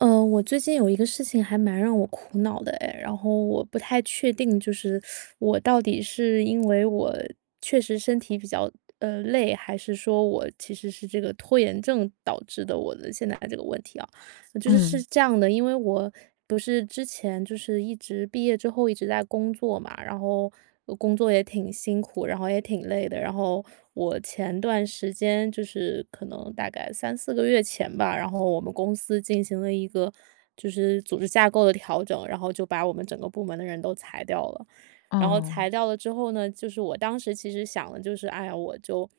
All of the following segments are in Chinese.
呃，我最近有一个事情还蛮让我苦恼的哎，然后我不太确定，就是 我到底是因为我确实身体比较，呃，累，还是说我其实是这个拖延症导致的，我的现在的这个问题啊。就是是嗯。这样的因为我不是之前就是一直毕业之后一直在工作嘛，然后工作也挺辛苦，然后也挺累的。然后我前段时间，就是可能大概3-4个月前吧，然后我们公司进行了一个，就是组织架构的调整，然后就把我们整个部门的人都裁掉了。然后哦。裁掉了之后呢就是我当时其实想的就是：“哎呀，我就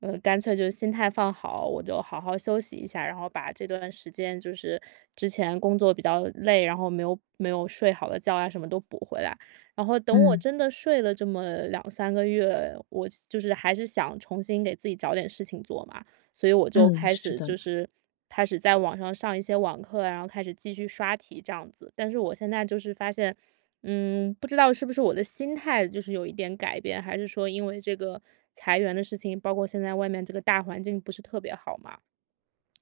嗯，干脆就心态放好，我就好好休息一下。然后把这段时间就是之前工作比较累，然后没有没有睡好的觉啊什么都补回来。”然后等我嗯。真的睡了这么2-3个月，我西就是还是想重新给自己找点事情做嘛，所以我就嗯，开是始的。就是开始在网上上一些网课啊，然后开始继续刷题这样子。但是我现在就是发现，嗯，不知道是不是我的心态就是有一点改变，还是说因为这个裁员的事情，包括现在外面这个大环境不是特别好嘛，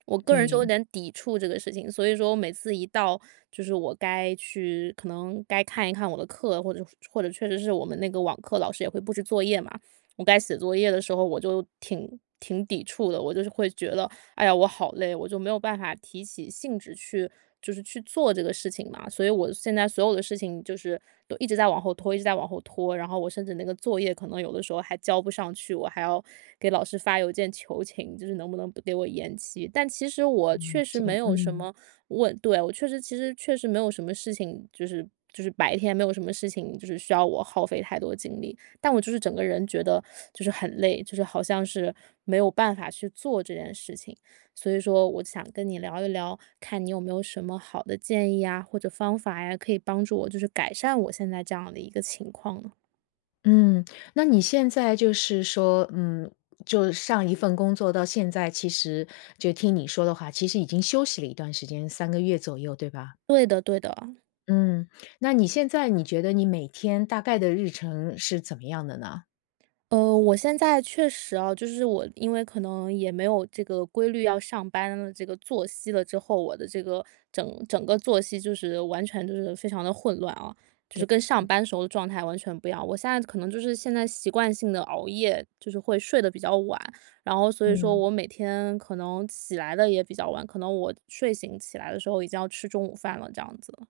我个人就有对。点抵触这个事情。所以说我每次一到就是我该去可能该看一看我的课，或者说或者确实是我们那个网课老师也会布置作业嘛我该写作业的时候，我就挺挺抵触的。我就是会觉得：“哎呀，我好累。”我就没有办法提起兴致去就是去做这个事情嘛。所以我现在所有的事情就是，都一直在往后拖一直在往后拖，然后我甚至那个作业，可能有的时候还交不上去，我还要给老师发邮件求情，就是能不能不给我延期。但其实我嗯，确实没有什嗯。么问，对我确实其实确实没有什么事情，就是就是白天没有什么事情就是需要我耗费太多精力，但我就是整个人觉得就是很累，就是好像是没有办法去做这件事情。所以说我就想跟你聊一聊，看你有没有什么好的建议呀，或者方法呀，可以帮助我就是改善我现在这样的一个情况呢。嗯，那你现在就是说，嗯，就上一份工作到现在其实就听你说的话，其实已经休息了一段时间，3个月左右对吧？对的对的。嗯，那你现在你觉得你每天大概的日程是怎么样的呢？呃，我现在确实啊，就是我因为可能也没有这个规律要上班的这个作息了之后。我的这个，整整个作息就是完全就是非常地混乱啊，就是对，跟上嗯。班时候的状态完全不一样。我现在可能就是现在习惯性地熬夜，就是会睡得比较晚，然后所以说嗯。我每天可能起来得也比较晚，可能我睡醒起来的时候已经要吃中午饭了这样子。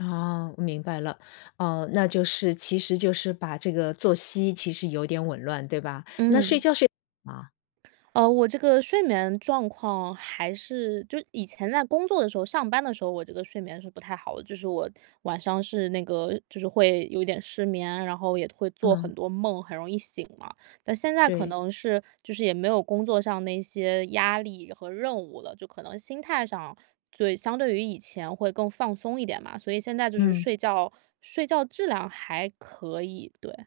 哦，我明白了。哦，那就是其实就是把这个作息其实有点紊乱对吧，那睡嗯。觉睡得好吗？哦，我这个睡眠状况还是就以前在工作的时候上班的时候我这个睡眠是不太好的。就是我晚上是那个，就是会有点失眠，然后也会做很嗯。多梦，很容易醒嘛。但现在可对。能是就是也没有工作上的一些压力和任务了，就可能心态上对，相对于以前会更放松一点嘛，所以现在就是嗯。睡觉睡觉质量还可以，对。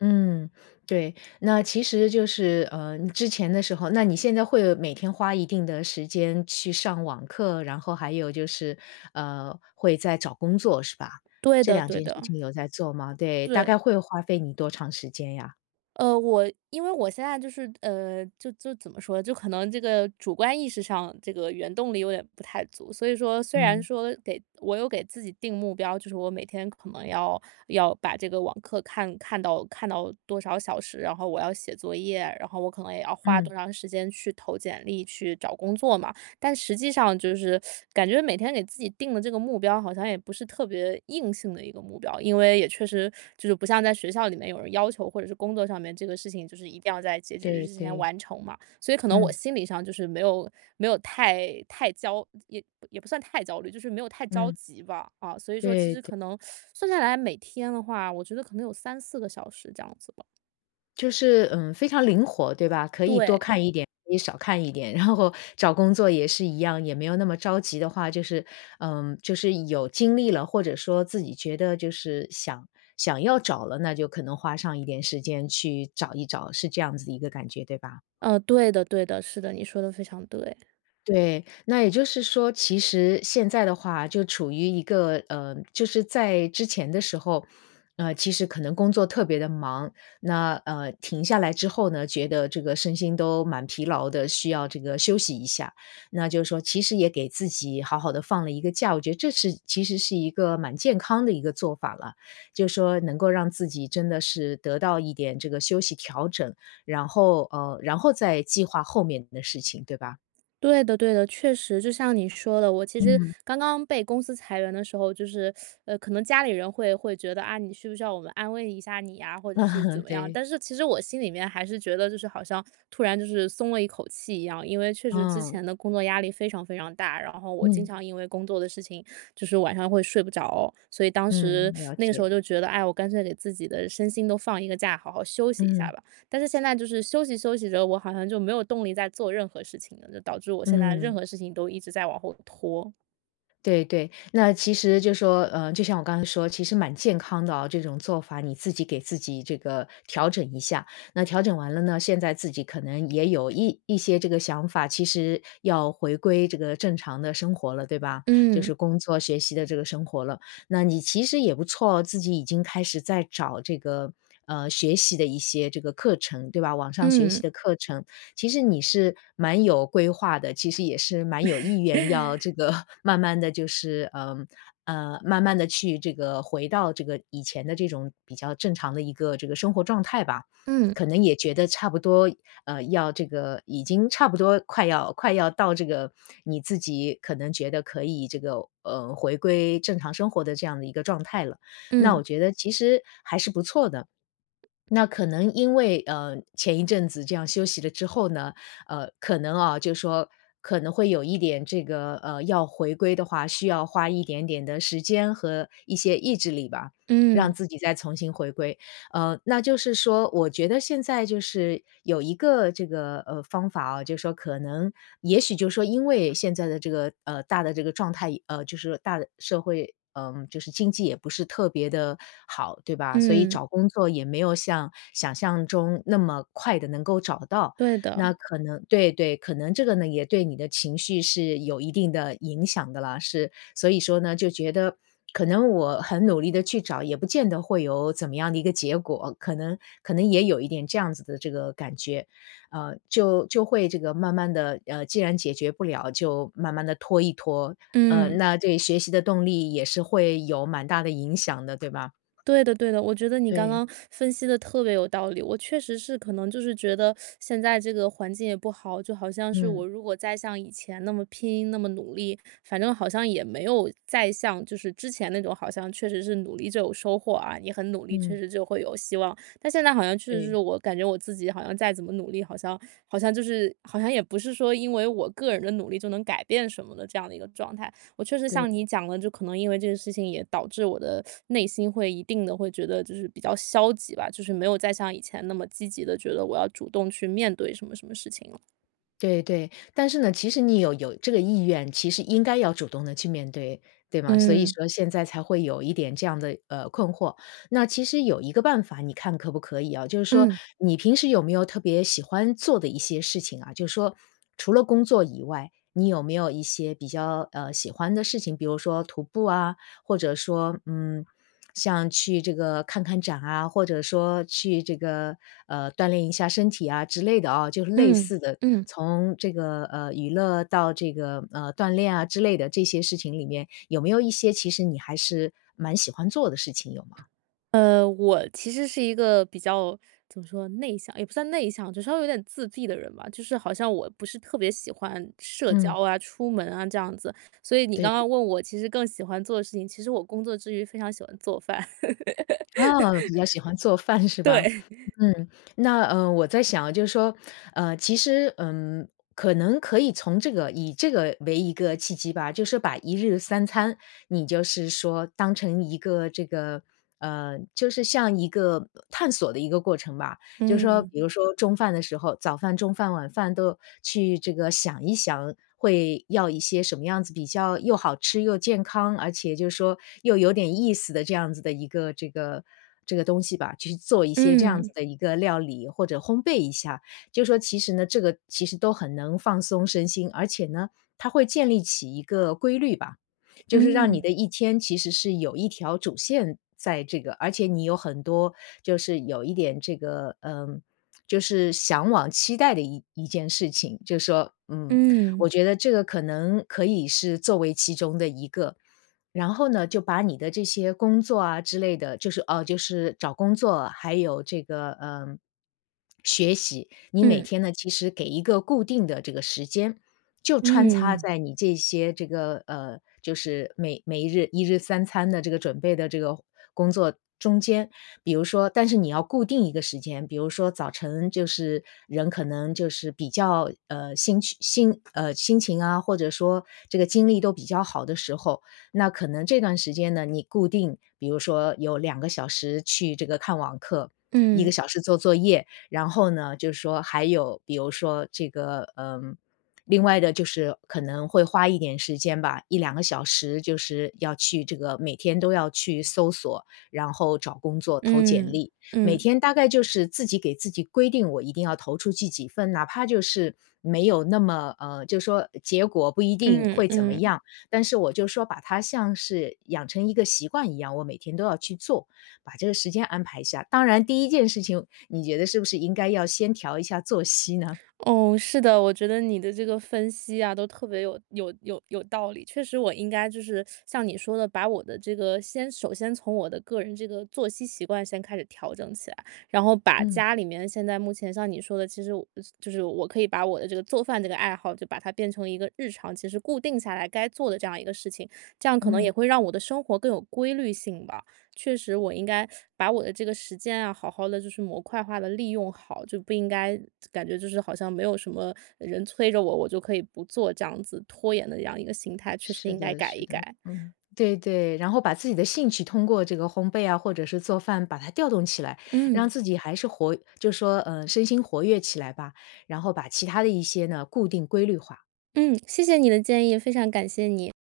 嗯，对，那其实就是，呃，之前的时候，那你现在会每天花一定的时间去上网课，然后还有就是，呃，会在找工作是吧，对这的两对件事的。情有在做吗？对，大概对。会花费你多长时间呀？呃，我因为我现在就是，呃，就就怎么说呢，就可能这个主观意识上这个原动力有点不太足，所以说虽然嗯。说给我有给自己定目标，就是我每天可能要要把这个网课看看到看到多少小时，然后我要写作业啊，然后我可能也要花嗯。多长时间去投简历、去找工作嘛，但实际上就是 感觉每天给自己定的这个目标好像也不是特别硬性的一个目标。因为也确实就是不像在学校里面有人要求或者是工作上面这个事情就是一定要在截止日对之前对。完成嘛，所以可能我嗯。心理上就是没有没有太太焦也也不算太焦虑，就是没有太着嗯。急吧。啊，所以说其对实对。可能，算下来每天的话，我觉得可能有3-4个小时这样子吧。就是，嗯，非常灵活，对吧？可以多对。看一点，可以少看一点。然后找工作也是一样，也没有那么着急的话，就是呃，就是有精力了，或者说自己觉得就是想想要找了，那就可能花上一点时间，去找一找。是这样子的一个感觉，对吧？呃，对的对的。是的，你说得非常对。对。那也就是说，其实现在的话，就处于一个呃，就是在之前的时候，呃，其实可能工作特别地忙，那，呃，停下来之后呢，觉得这个身心都蛮疲劳的，需要这个休息一下。那就是说，其实也给自己好好地放了一个假，我觉得这是其实是一个蛮健康的一个做法了。就说，能够让自己真的是得到一点这个休息调整，然后呃，然后再计划后面的事情，对吧？对的对的。确实，就像你说的，我其实嗯。刚刚被公司裁员的时候，就是 呃，可能家里人会会觉得：“啊，你需不需要我们安慰一下你呀？”或者是怎嗯，么样。对。但是其实我心里面还是觉得，就是好像突然就是松了一口气一样，因为确实之嗯。前的工作压力非常非常大。然后我经嗯。常因为工作的事情，就是晚上会睡不着。所以当时嗯，了那个时解。候就觉得，哎，我干脆给自己的身心都放一个假，好好休息一下嗯。吧。但是现在就是休息休息着，我好像就没有动力再做任何事情了，就导致我现在任嗯。何事情都一直在往后拖。对对。那其实就说呃，就像我刚才说，其实蛮健康的啊，这种做法你自己给自己这个调整一下。那调整完了呢，现在自己可能也有一一些这个想法，其实要回归这个正常的生活了，对吧？就嗯。是工作、学习的这个生活了。那你其实也不错哦，自己已经开始在找这个，呃，学习的一些这个课程，对吧？网上学习嗯。的课程，其实你是蛮有规划的，其实也是蛮有意愿要这 个慢慢地就是，呃，呃，慢慢地去这个回到这个以前的这种比较正常的一个这个生活状态吧。嗯。可能也觉得差不多呃，要这个已经差不多快要快要到这个，你自己可能觉得可以这个，呃，回归正常生活的这样的一个状态了，那嗯。我觉得其实还是不错的。那可能因为，呃，前一阵子这样休息了之后呢，呃，可能啊就说，可能会有一点这个，呃，要回归的话，需要花一点点的时间和一些意志力吧，让嗯。自己再从新回归。呃，那就是说我觉得现在就是有一个这个，呃，方法啊，就是说可能也许就是说因为现在的这个，呃，大的这个状态呃，就是大的社会，呃，就是经济也不是特别地好，对吧？所以嗯。找工作也没有像想象中那么快地能够找到，对的。那可能对对，可能这个呢也对你的情绪是有一定的影响的了，是所以说呢就觉得可能我很努力地去找，也不见得会有怎么样的一个结果。可能可能也有一点这样子的这个感觉，呃，就就会这个慢慢地，呃，既然解决不了，就慢慢地拖一拖。呃，嗯。那对学习的动力也是会有蛮大的影响的，对吧？对的对的，我觉得你刚对。刚分析得特别有道理。我确实是可能就是觉得 现在这个环境也不好，就好像是嗯。我如果再像以前那么拼、那么努力，反正好像也没有再像就是之前那种好像确实是努力就有收获啊，你很努力，确嗯。实就会有希望。但现在好像确实是对。我感觉我自己好像再怎么努力，好像好像就是好像也不是说因为我个人的努力就能改变什么的这样的一个状态。我确实对。像你讲的，就可能因为这个事情也导致我的 内心会一定地会觉得就是比较消极吧，就是没有再像以前那么积极地觉得我要主动去面对什么什么事情了。对对，但是呢，其实你有有这个意愿，其实应该要主动地去面对，对吗？所以嗯。说现在才会有一点这样的，呃，困惑。那其实有一个办法你看可不可以啊。就是说，嗯。你平时有没有特别喜欢做的一些事情啊就说除了工作以外，你有没有一些比较，呃，喜欢的事情，比如说徒步啊，或者说，嗯，像去这个看看展啊，或者说去这个，呃，锻炼一下身体啊，之类的啊就是类嗯似的，嗯。从这个，呃，娱乐到这个，呃，锻炼啊，之类的，这些事情里里面，有没有一些其实你还是蛮喜欢做的事情有吗？呃，我其实是一个比较怎么说，内向也不算内向，就稍微有点自闭的人吧。就是好像我不是特别喜欢社交嗯。啊、出门啊，这样子。所以你刚对。刚问我其实更喜欢做的事情其实我工作之余，非常喜欢做饭。哦，比较喜欢做 饭是吧？对。嗯，那，呃，我在想就说，呃其实，嗯，可能可以从这个以这个为一个契机吧，就是把1日3餐，你就是说当成一个这个，呃就是像一个探索的一个过程吧。就是说嗯。比如说中饭的时候早饭、中饭、晚饭，都去这个想一想，会要一些什么样子比较又好吃又健康，而且就是说又有点意思的，这样子的一个这个这个东西吧。去做一些这样嗯。子的一个料理，或者烘焙一下。就说其实呢这个其实都很能放松身心，而且呢，它会建立起一个规律吧，就是让你的嗯。一天，其实是有一条主线在这个而且你有很多就是有一点这个，呃就是向往期待的一一件事情。就是说，嗯我嗯。觉得这个可能可以是作为其中的一个。然后呢，就把你的这些工作啊之类的，就是，呃就是找工作，还有这个，呃，学习你每嗯。天呢，其实给一个固定的这个时间，就穿插嗯。在你这些这个，呃就是每每日1日3餐的这个准备的这个工作中间。比如说但是你要固定一个时间。比如说，早晨就是人可能就是比较，呃心情，呃心情啊，或者说这个精力都比较好的时候。那可能这段时间呢，你固定比如说有2个小时去这个看网课，1个嗯。小时做作业，然后呢，就是说还有比如说这个，呃另外的就是可能会花一点时间吧，1-2个小时就是要去这个每天都要去搜索，然后找工作、投简嗯，历。每嗯。天大概就是自己给自己规定，我一定要投出去几份。哪怕就是没有那么，呃就说结果不一定嗯会怎么嗯。样，但是我就说把它像是养成一个习惯一样，我每天都要去做把这个时间安排一下。当然第一件事情，你觉得是不是应该要先调一下作息呢？哦，是的，我觉得你的这个分析啊，都特别有有有有道理。确实我应该就是 像你说的，把我的这个先首先从我的个人这个作息习惯，先开始调整起来。然后把嗯。家里面现在目前像你说的，其实我就是我可以把我的这个做饭这个爱好，就把它变成一个日常其实固定下来该做的这样一个事情，这样可能嗯。也会让我的生活更有规律性吧。确实，我应该 把我的这个时间啊，好好地就是模块化地利用好，就不应该感觉就是好像没有什么人催着我，我就可以不做这样子拖延的这样一个心态，确实是应该的改是一的，改。嗯，对对。然后把自己的兴趣，通过这个烘焙啊，或者是做饭把它调动起来，让嗯。自己还是活就说，呃身心活跃起来吧。然后把其它的一些呢，固定、规律化。嗯，谢谢你的建议，非常感谢你。